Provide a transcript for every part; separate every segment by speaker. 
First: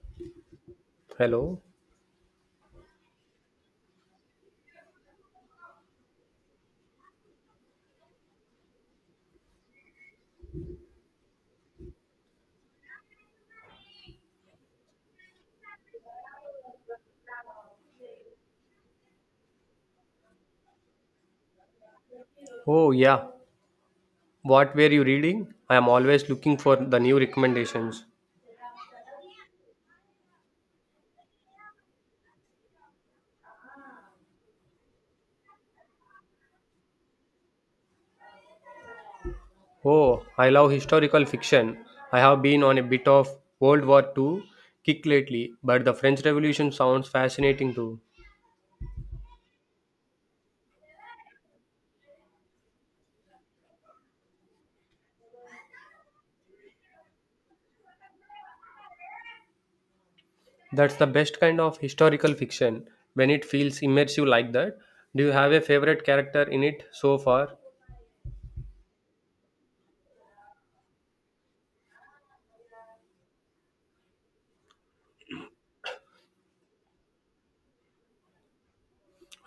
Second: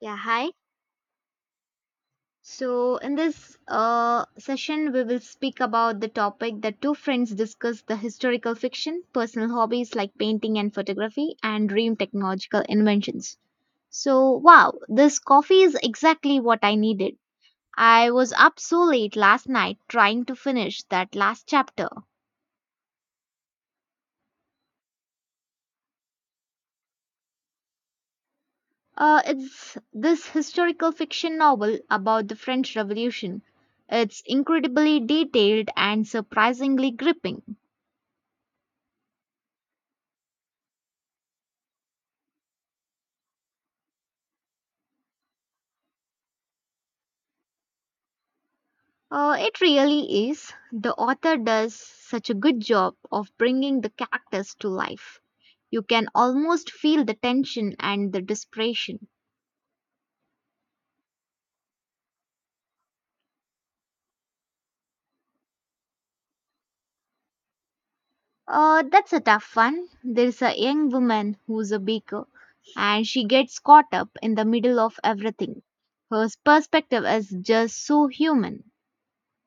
Speaker 1: Yeah, hi.
Speaker 2: Hello.
Speaker 1: So, in this session, we will speak about the topic that two friends discuss the historical fiction, personal hobbies like painting and photography, and dream technological inventions. So, wow, this coffee is exactly what I needed. I was up so late last night trying to finish that last chapter.
Speaker 2: Oh, yeah. What were you reading? I am always looking for the new recommendations.
Speaker 1: It's this historical fiction novel about the French Revolution. It's incredibly detailed and surprisingly gripping.
Speaker 2: Oh, I love historical fiction. I have been on a bit of World War Two kick lately, but the French Revolution sounds fascinating too.
Speaker 1: It really is. The author does such a good job of bringing the characters to life. You can almost feel the tension and the desperation.
Speaker 2: That's the best kind of historical fiction when it feels immersive like that. Do you have a favorite character in it so far?
Speaker 1: That's a tough one. There's a young woman who's a baker and she gets caught up in the middle of everything. Her perspective is just so human.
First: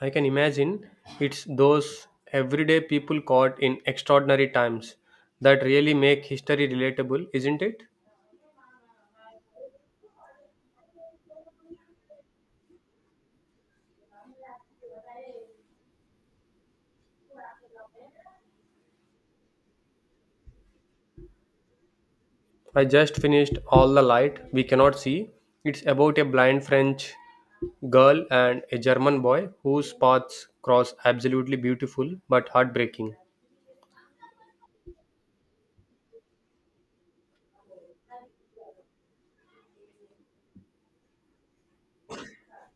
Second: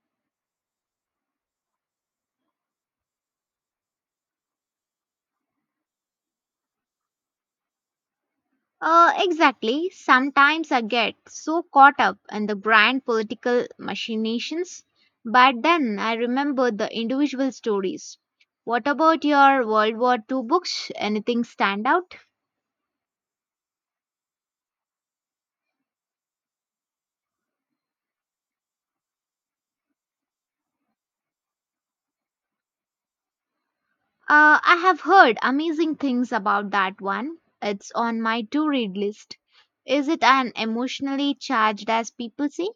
Speaker 2: I can imagine it's those everyday people caught in extraordinary times that really make history relatable, isn't it?
Speaker 1: Exactly. Sometimes I get so caught up in the grand political machinations, but then I remember the individual stories. What about your World War Two books? Anything stand out?
Speaker 2: I just finished All the Light We Cannot See. It's about a blind French girl and a German boy whose paths cross absolutely beautiful but heartbreaking.
Speaker 1: I have heard amazing things about that one. It's on my to read list. Is it an emotionally charged as people say?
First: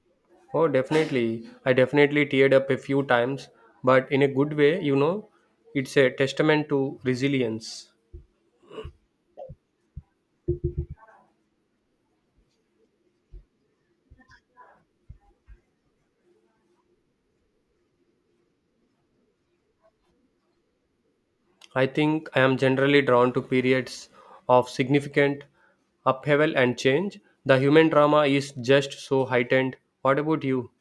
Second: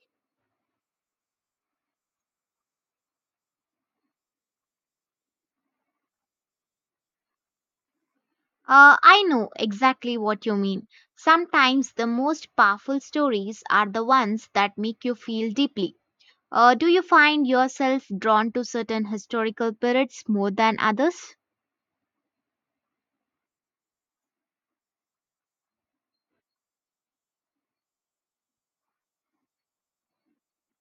Speaker 2: Oh, definitely. I definitely teared up a few times, but in a good way, you know. It's a testament to resilience.
Speaker 1: I know exactly what you mean. Sometimes the most powerful stories are the ones that make you feel deeply. Do you find yourself drawn to certain historical periods more than others?
Speaker 2: I think I am generally drawn to periods of significant upheaval and change. The human drama is just so heightened. What about you?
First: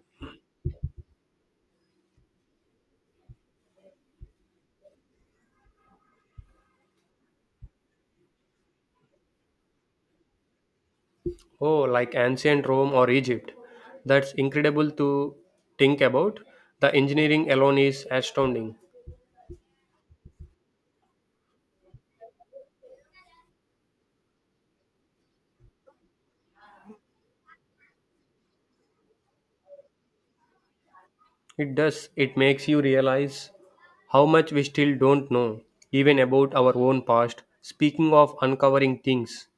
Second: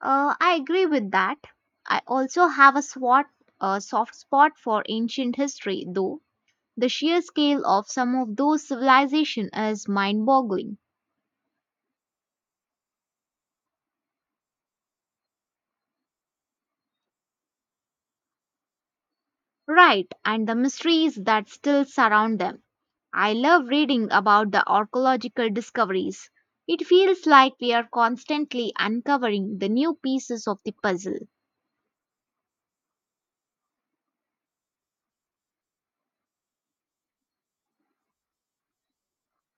Speaker 1: I agree with that. I also have a soft spot for ancient history, though. The sheer scale of some of those civilizations is mind boggling.
Speaker 2: Oh, like ancient Rome or Egypt. That's incredible to think about. The engineering alone is astounding.
Speaker 1: Right, and the mysteries that still surround them. I love reading about the archaeological discoveries. It feels like we are constantly uncovering the new pieces of the puzzle.
Speaker 2: It does, it makes you realize how much we still don't know, even about our own past. Speaking of uncovering things,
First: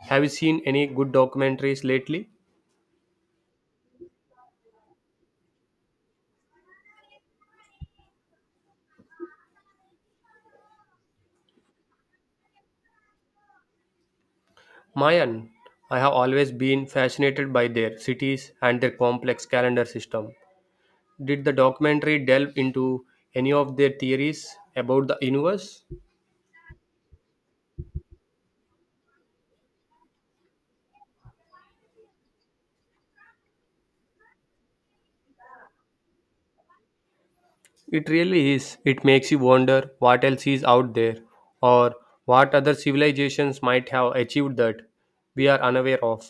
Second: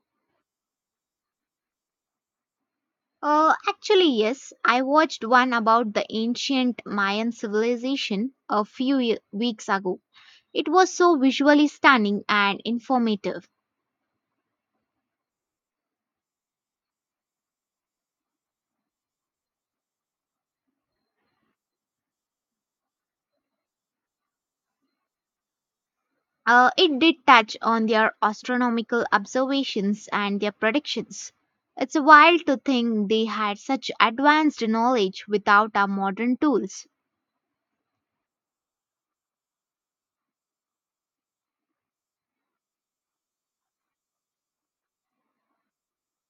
Speaker 2: have you seen any good documentaries lately?
Speaker 1: Actually, yes, I watched one about the ancient Mayan civilization a few weeks ago. It was so visually stunning and informative.
Speaker 2: Mayan, I have always been fascinated by their cities and their complex calendar system. Did the documentary delve into any of their theories about the universe?
Speaker 1: It did touch on their astronomical observations and their predictions. It's wild to think they had such advanced knowledge without our modern tools.
Speaker 2: It really is. It makes you wonder what else is out there or what other civilizations might have achieved that we are unaware of.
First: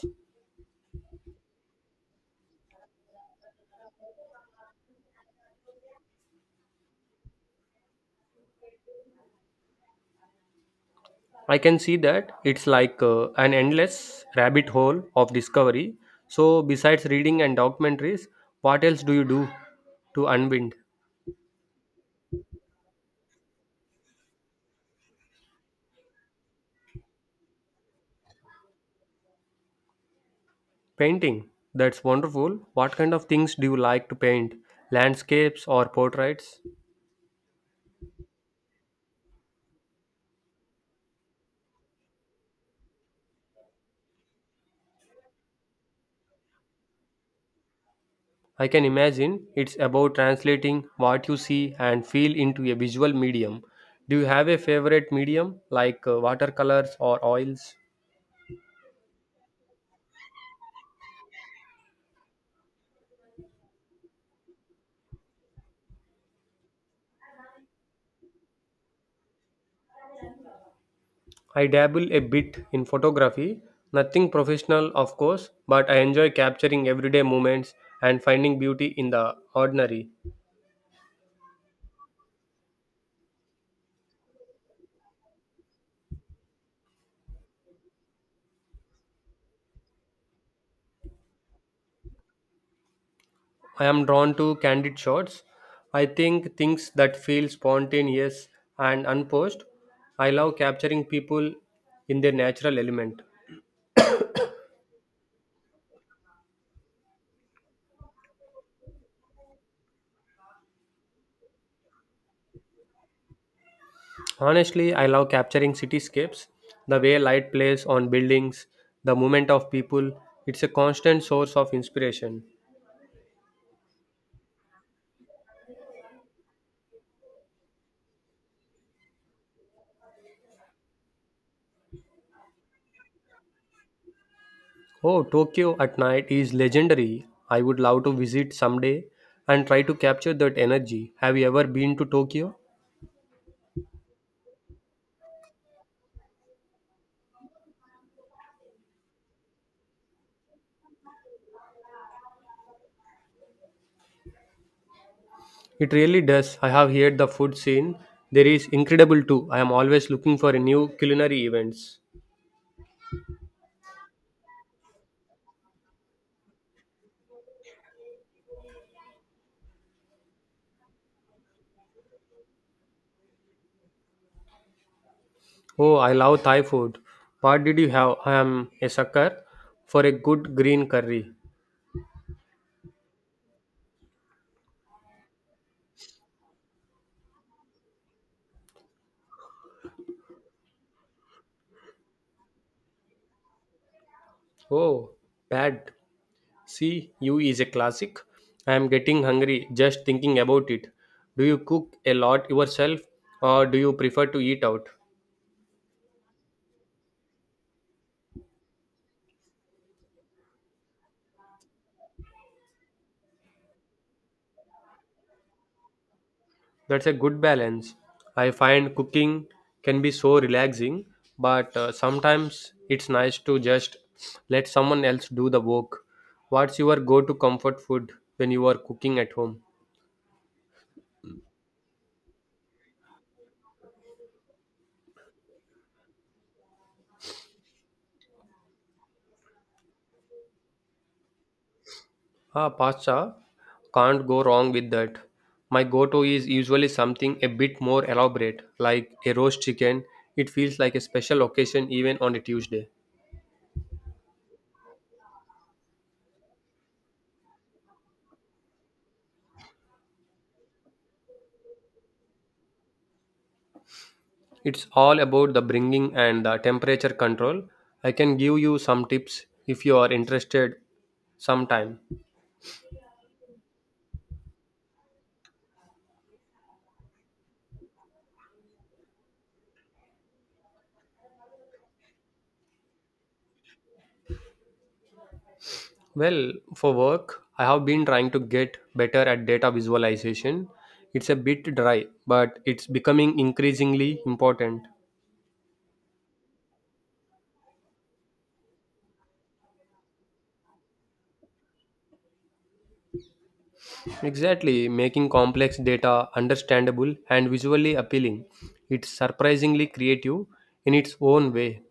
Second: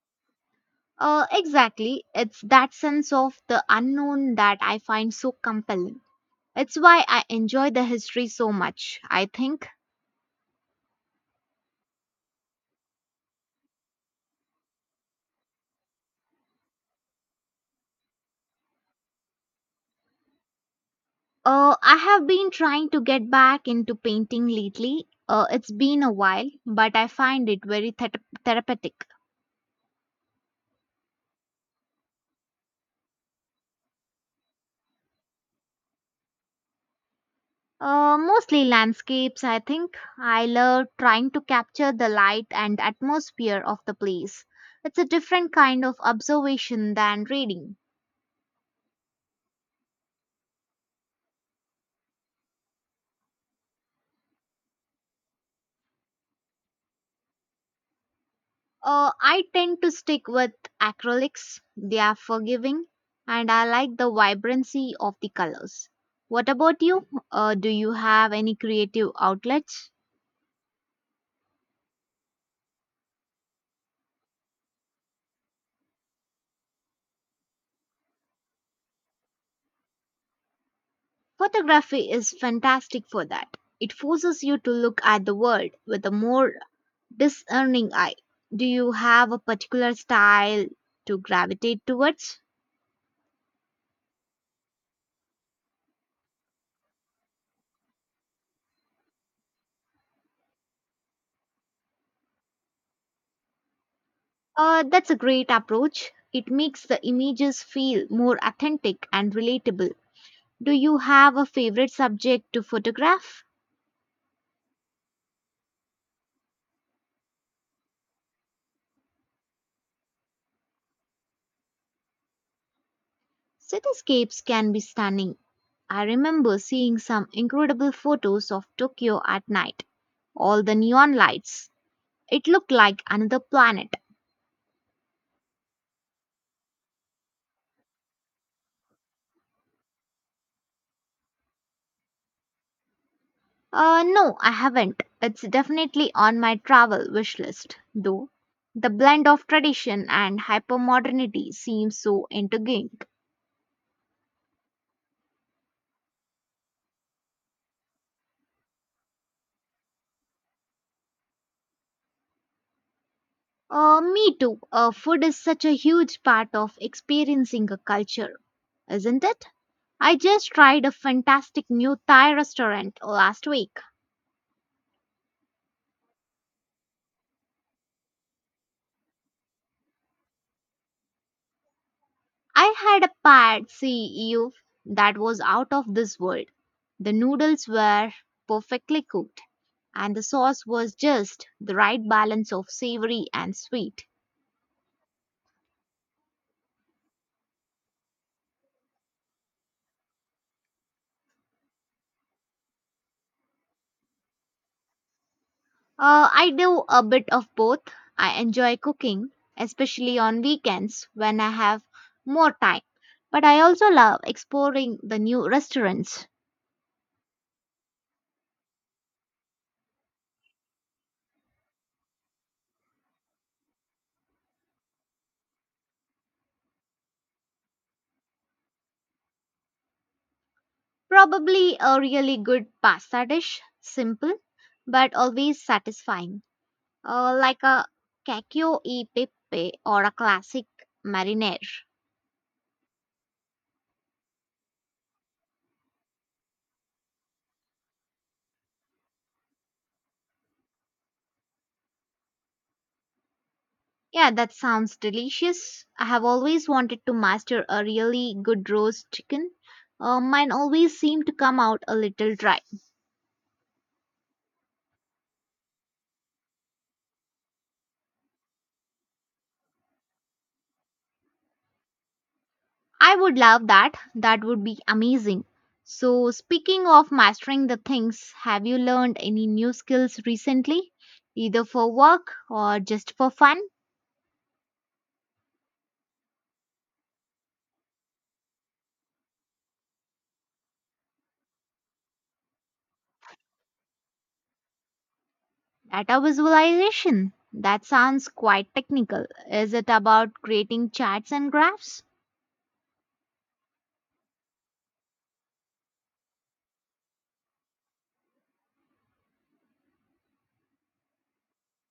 Speaker 1: Exactly, it's that sense of the unknown that I find so compelling. It's why I enjoy the history so much, I think.
Speaker 2: I can see that it's like an endless rabbit hole of discovery. So, besides reading and documentaries, what else do you do to unwind?
Speaker 1: I have been trying to get back into painting lately. It's been a while, but I find it very therapeutic.
Speaker 2: Painting. That's wonderful. What kind of things do you like to paint? Landscapes or portraits?
Speaker 1: Mostly landscapes, I think. I love trying to capture the light and atmosphere of the place. It's a different kind of observation than reading.
Speaker 2: I can imagine it's about translating what you see and feel into a visual medium. Do you have a favorite medium like watercolors or oils?
Speaker 1: I tend to stick with acrylics, they are forgiving, and I like the vibrancy of the colors. What about you? Do you have any creative outlets?
Speaker 2: I dabble a bit in photography, nothing professional, of course, but I enjoy capturing everyday moments and finding beauty in the ordinary.
Speaker 1: Photography is fantastic for that. It forces you to look at the world with a more discerning eye. Do you have a particular style to gravitate towards?
Speaker 2: I am drawn to candid shots. I think things that feel spontaneous and unposed. I love capturing people in their natural element.
Speaker 1: That's a great approach. It makes the images feel more authentic and relatable. Do you have a favorite subject to photograph?
Speaker 2: Honestly, I love capturing cityscapes, the way light plays on buildings, the movement of people. It's a constant source of inspiration.
Speaker 1: Cityscapes can be stunning. I remember seeing some incredible photos of Tokyo at night. All the neon lights. It looked like another planet.
Speaker 2: Oh, Tokyo at night is legendary. I would love to visit someday and try to capture that energy. Have you ever been to Tokyo?
Speaker 1: No, I haven't. It's definitely on my travel wish list, though. The blend of tradition and hypermodernity seems so intriguing.
Speaker 2: It really does. I have heard the food scene. There is incredible too. I am always looking for new culinary events.
Speaker 1: Me too. Food is such a huge part of experiencing a culture, isn't it? I just tried a fantastic new Thai restaurant last week.
Speaker 2: Oh, I love Thai food. What did you have? I am a sucker for a good green curry.
Speaker 1: I had a pad see ew that was out of this world. The noodles were perfectly cooked, and the sauce was just the right balance of savory and sweet.
Speaker 2: Oh, bad. See, you is a classic. I am getting hungry just thinking about it. Do you cook a lot yourself or do you prefer to eat out?
Speaker 1: I do a bit of both. I enjoy cooking, especially on weekends when I have more time, but I also love exploring the new restaurants.
Speaker 2: That's a good balance. I find cooking can be so relaxing, but sometimes it's nice to just let someone else do the work. What's your go to comfort food when you are cooking at home?
Speaker 1: Probably a really good pasta dish, simple but always satisfying. Like a cacio e pepe or a classic marinara.
Speaker 2: Ah, pasta. Can't go wrong with that. My go to is usually something a bit more elaborate, like a roast chicken. It feels like a special occasion even on a Tuesday.
Speaker 1: Yeah, that sounds delicious. I have always wanted to master a really good roast chicken. Mine always seem to come out a little dry.
Speaker 2: It's all about the bringing and the temperature control. I can give you some tips if you are interested sometime.
Speaker 1: I would love that. That would be amazing. So, speaking of mastering the things, have you learned any new skills recently? Either for work or just for fun?
Speaker 2: Well, for work, I have been trying to get better at data visualization. It's a bit dry, but it's becoming increasingly important.
Speaker 1: Data visualization. That sounds quite technical. Is it about creating charts and graphs?
Speaker 2: Exactly, making complex data understandable and visually appealing. It's surprisingly creative in its own way.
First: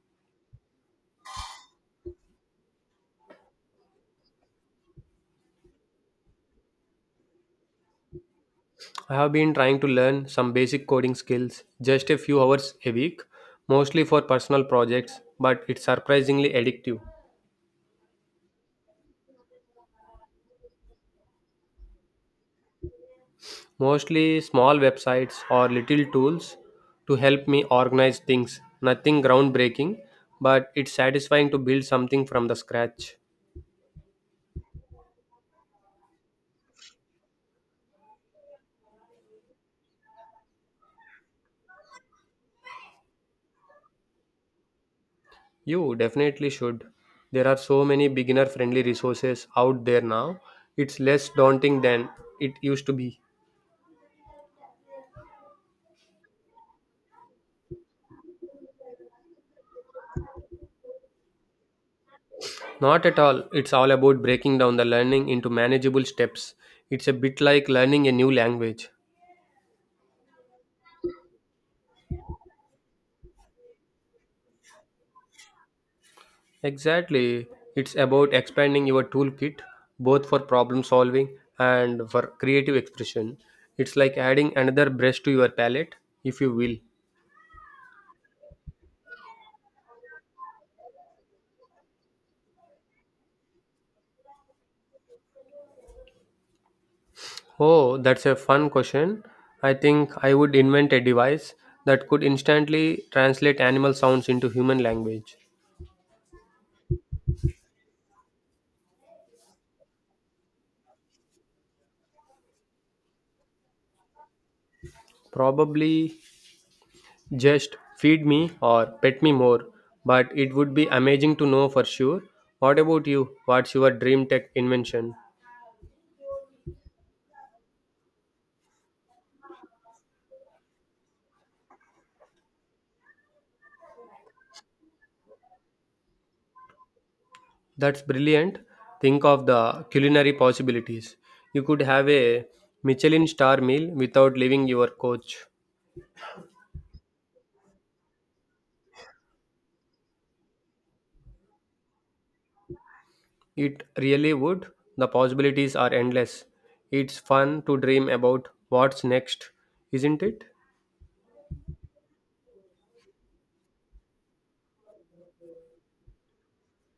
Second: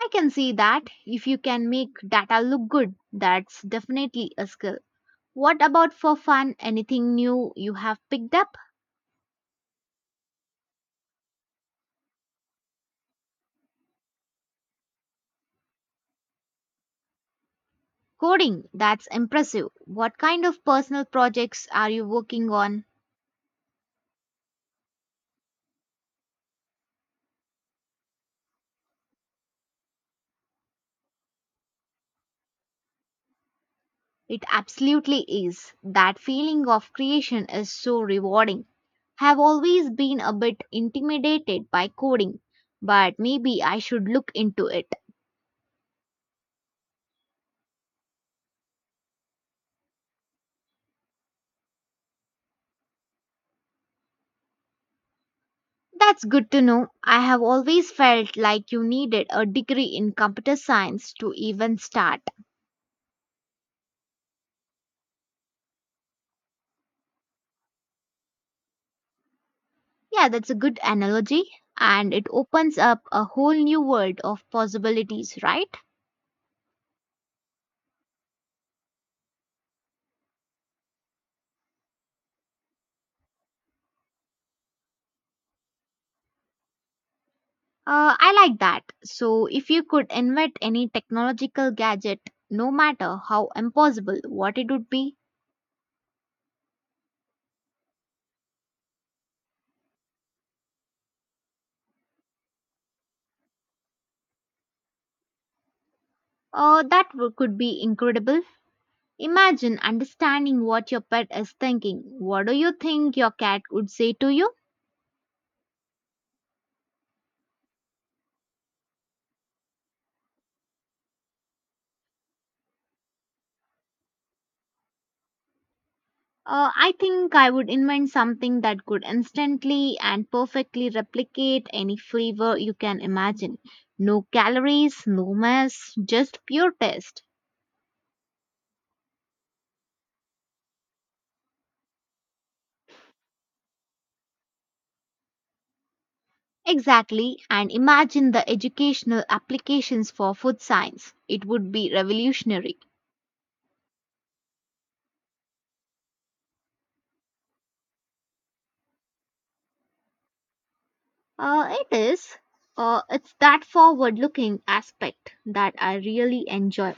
Speaker 1: I can see that. If you can make data look good, that's definitely a skill. What about for fun? Anything new you have picked up?
Speaker 2: I have been trying to learn some basic coding skills, just a few hours a week, mostly for personal projects, but it's surprisingly addictive.
Speaker 1: Coding. That's impressive. What kind of personal projects are you working on?
Speaker 2: Mostly small websites or little tools to help me organize things. Nothing groundbreaking, but it's satisfying to build something from the scratch.
Speaker 1: It absolutely is. That feeling of creation is so rewarding. Have always been a bit intimidated by coding, but maybe I should look into it.
Speaker 2: You definitely should. There are so many beginner friendly resources out there now. It's less daunting than it used to be.
Speaker 1: That's good to know. I have always felt like you needed a degree in computer science to even start.
Speaker 2: Not at all. It's all about breaking down the learning into manageable steps. It's a bit like learning a new language.
Speaker 1: Yeah, that's a good analogy, and it opens up a whole new world of possibilities, right?
Speaker 2: Exactly. It's about expanding your toolkit both for problem solving and for creative expression. It's like adding another brush to your palette, if you will.
Speaker 1: I like that. So, if you could invent any technological gadget, no matter how impossible what it would be,
Speaker 2: Oh, that's a fun question. I think I would invent a device that could instantly translate animal sounds into human language.
Speaker 1: could be incredible. Imagine understanding what your pet is thinking. What do you think your cat would say to you?
Speaker 2: Probably just feed me or pet me more, but it would be amazing to know for sure. What about you? What's your dream tech invention?
Speaker 1: I think I would invent something that could instantly and perfectly replicate any flavor you can imagine. No calories, no mess, just pure taste.
Speaker 2: That's brilliant. Think of the culinary possibilities. You could have a Michelin star meal without leaving your couch.
Speaker 1: Exactly, and imagine the educational applications for food science. It would be revolutionary.
Speaker 2: It really would. The possibilities are endless. It's fun to dream about what's next, isn't it?
Speaker 1: It is. It's that forward looking aspect that I really enjoy.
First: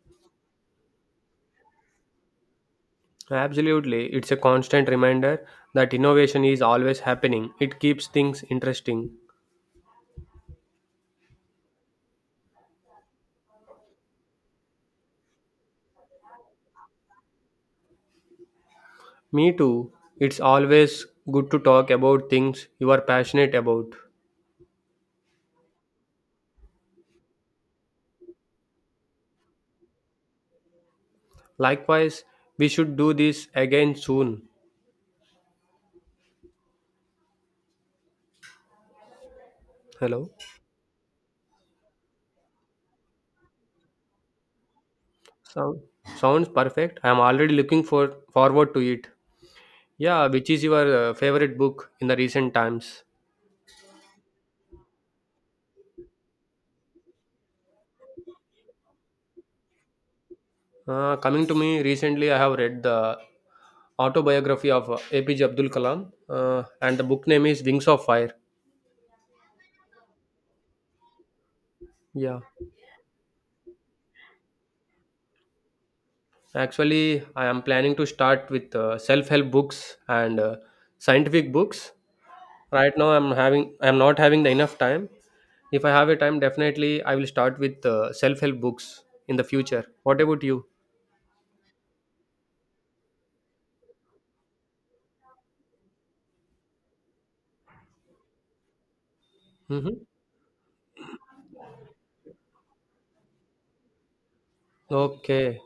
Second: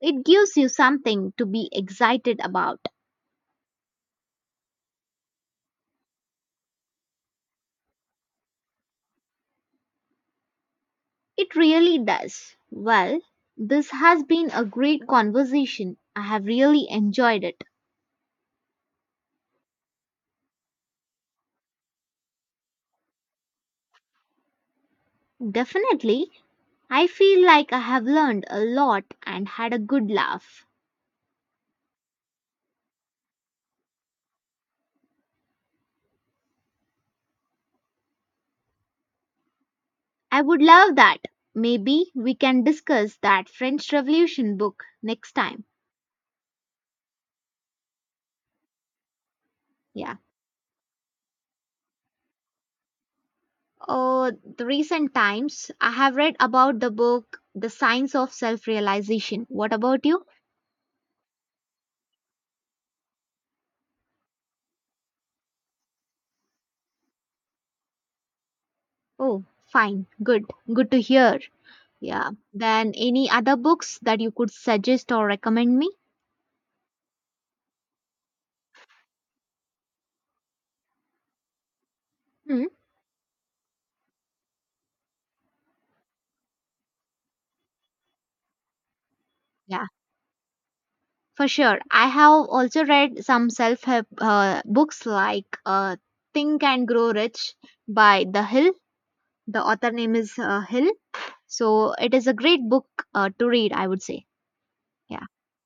Speaker 1: It gives you something to be excited about.
Speaker 2: Absolutely. It's a constant reminder that innovation is always happening. It keeps things interesting.
Speaker 1: It really does. Well, this has been a great conversation. I have really enjoyed it.
Speaker 2: Me too. It's always good to talk about things you are passionate about.
Speaker 1: Definitely, I feel like I have learned a lot and had a good laugh.
Speaker 2: Likewise, we should do this again soon. Hello?
Speaker 1: I would love that. Maybe we can discuss that French Revolution book next time.
Speaker 2: Sound, sounds perfect. I am already looking for forward to it.
Speaker 1: Yeah.
Speaker 2: Yeah, which is your favorite book in the recent times?
Speaker 1: Oh, the recent times I have read about the book The Science of Self Realization. What about you?
Speaker 2: Coming to me, recently I have read the autobiography of APJ Abdul Kalam, and the book name is Wings of Fire.
Speaker 1: Oh, fine. Good. Good to hear. Yeah.
Speaker 2: Yeah,
Speaker 1: Then any other books that you could suggest or recommend me?
Speaker 2: actually, I am planning to start with self-help books and scientific books.
Speaker 1: Hmm.
Speaker 2: Right now, I'm not having the enough time. If I have a time, definitely I will start with self-help books in the future.
Speaker 1: Yeah.
Speaker 2: What about you?
Speaker 1: For sure. I have also read some self help books like Think and Grow Rich by The Hill. The author
Speaker 2: Hmm.
Speaker 1: name is Hill. So it is a great book to read, I would say. Yeah.
Speaker 2: Okay.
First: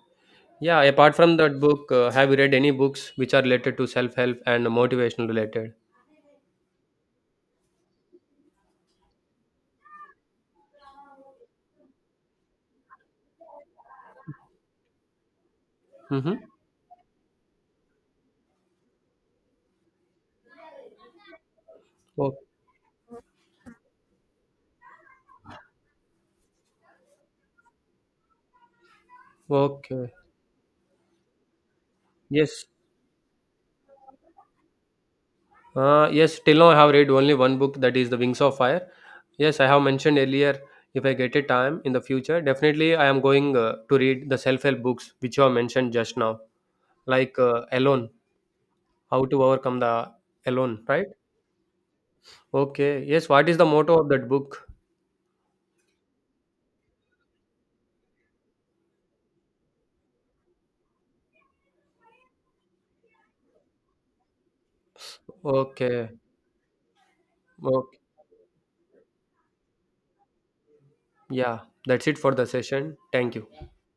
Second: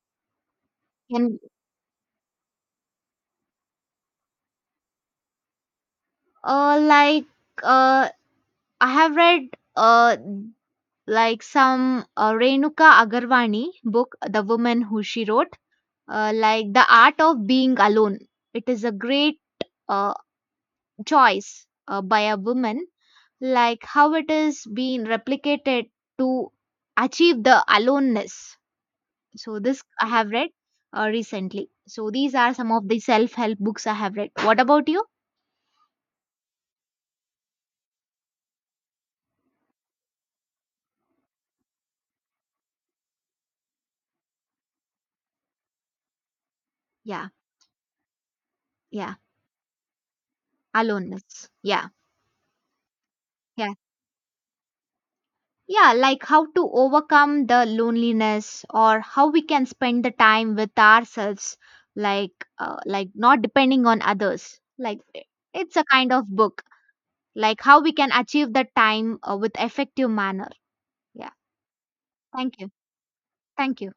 Speaker 2: Yeah. Apart from
Speaker 1: And
Speaker 2: that book, have you read any books which are related to self-help and motivational related?
Speaker 1: uh, like uh, I have read uh, like some Renuka Agarwani book, The Woman Who She Wrote,
Speaker 2: Mm-hmm.
Speaker 1: like The Art of Being Alone. It is a great uh, choice by a
Speaker 2: Oh,
Speaker 1: woman, like how it is being replicated to achieve the aloneness. So this I
Speaker 2: okay.
Speaker 1: have read recently. So these are
Speaker 2: Yes.
Speaker 1: some of the self help books I have read. What about you?
Speaker 2: Yes, till now I have read only one book that is The Wings of Fire. Yes, I have mentioned earlier if I get a time in the future, definitely I am going to read the self help books which you have mentioned just now,
Speaker 1: Yeah,
Speaker 2: like Alone,
Speaker 1: yeah.
Speaker 2: How to Overcome the Alone, right?
Speaker 1: Aloneness. Yeah,
Speaker 2: Okay. Yes, what is the
Speaker 1: yeah.
Speaker 2: motto of that book?
Speaker 1: Yeah, like how to overcome the loneliness or how we can spend the time with ourselves, like like not depending on others. It's a
Speaker 2: Okay.
Speaker 1: kind of book, like how we
Speaker 2: Okay.
Speaker 1: can achieve that time with effective manner. Yeah.
Speaker 2: Yeah, that's it for the
Speaker 1: Thank you.
Speaker 2: session. Thank you.
Speaker 1: Thank you.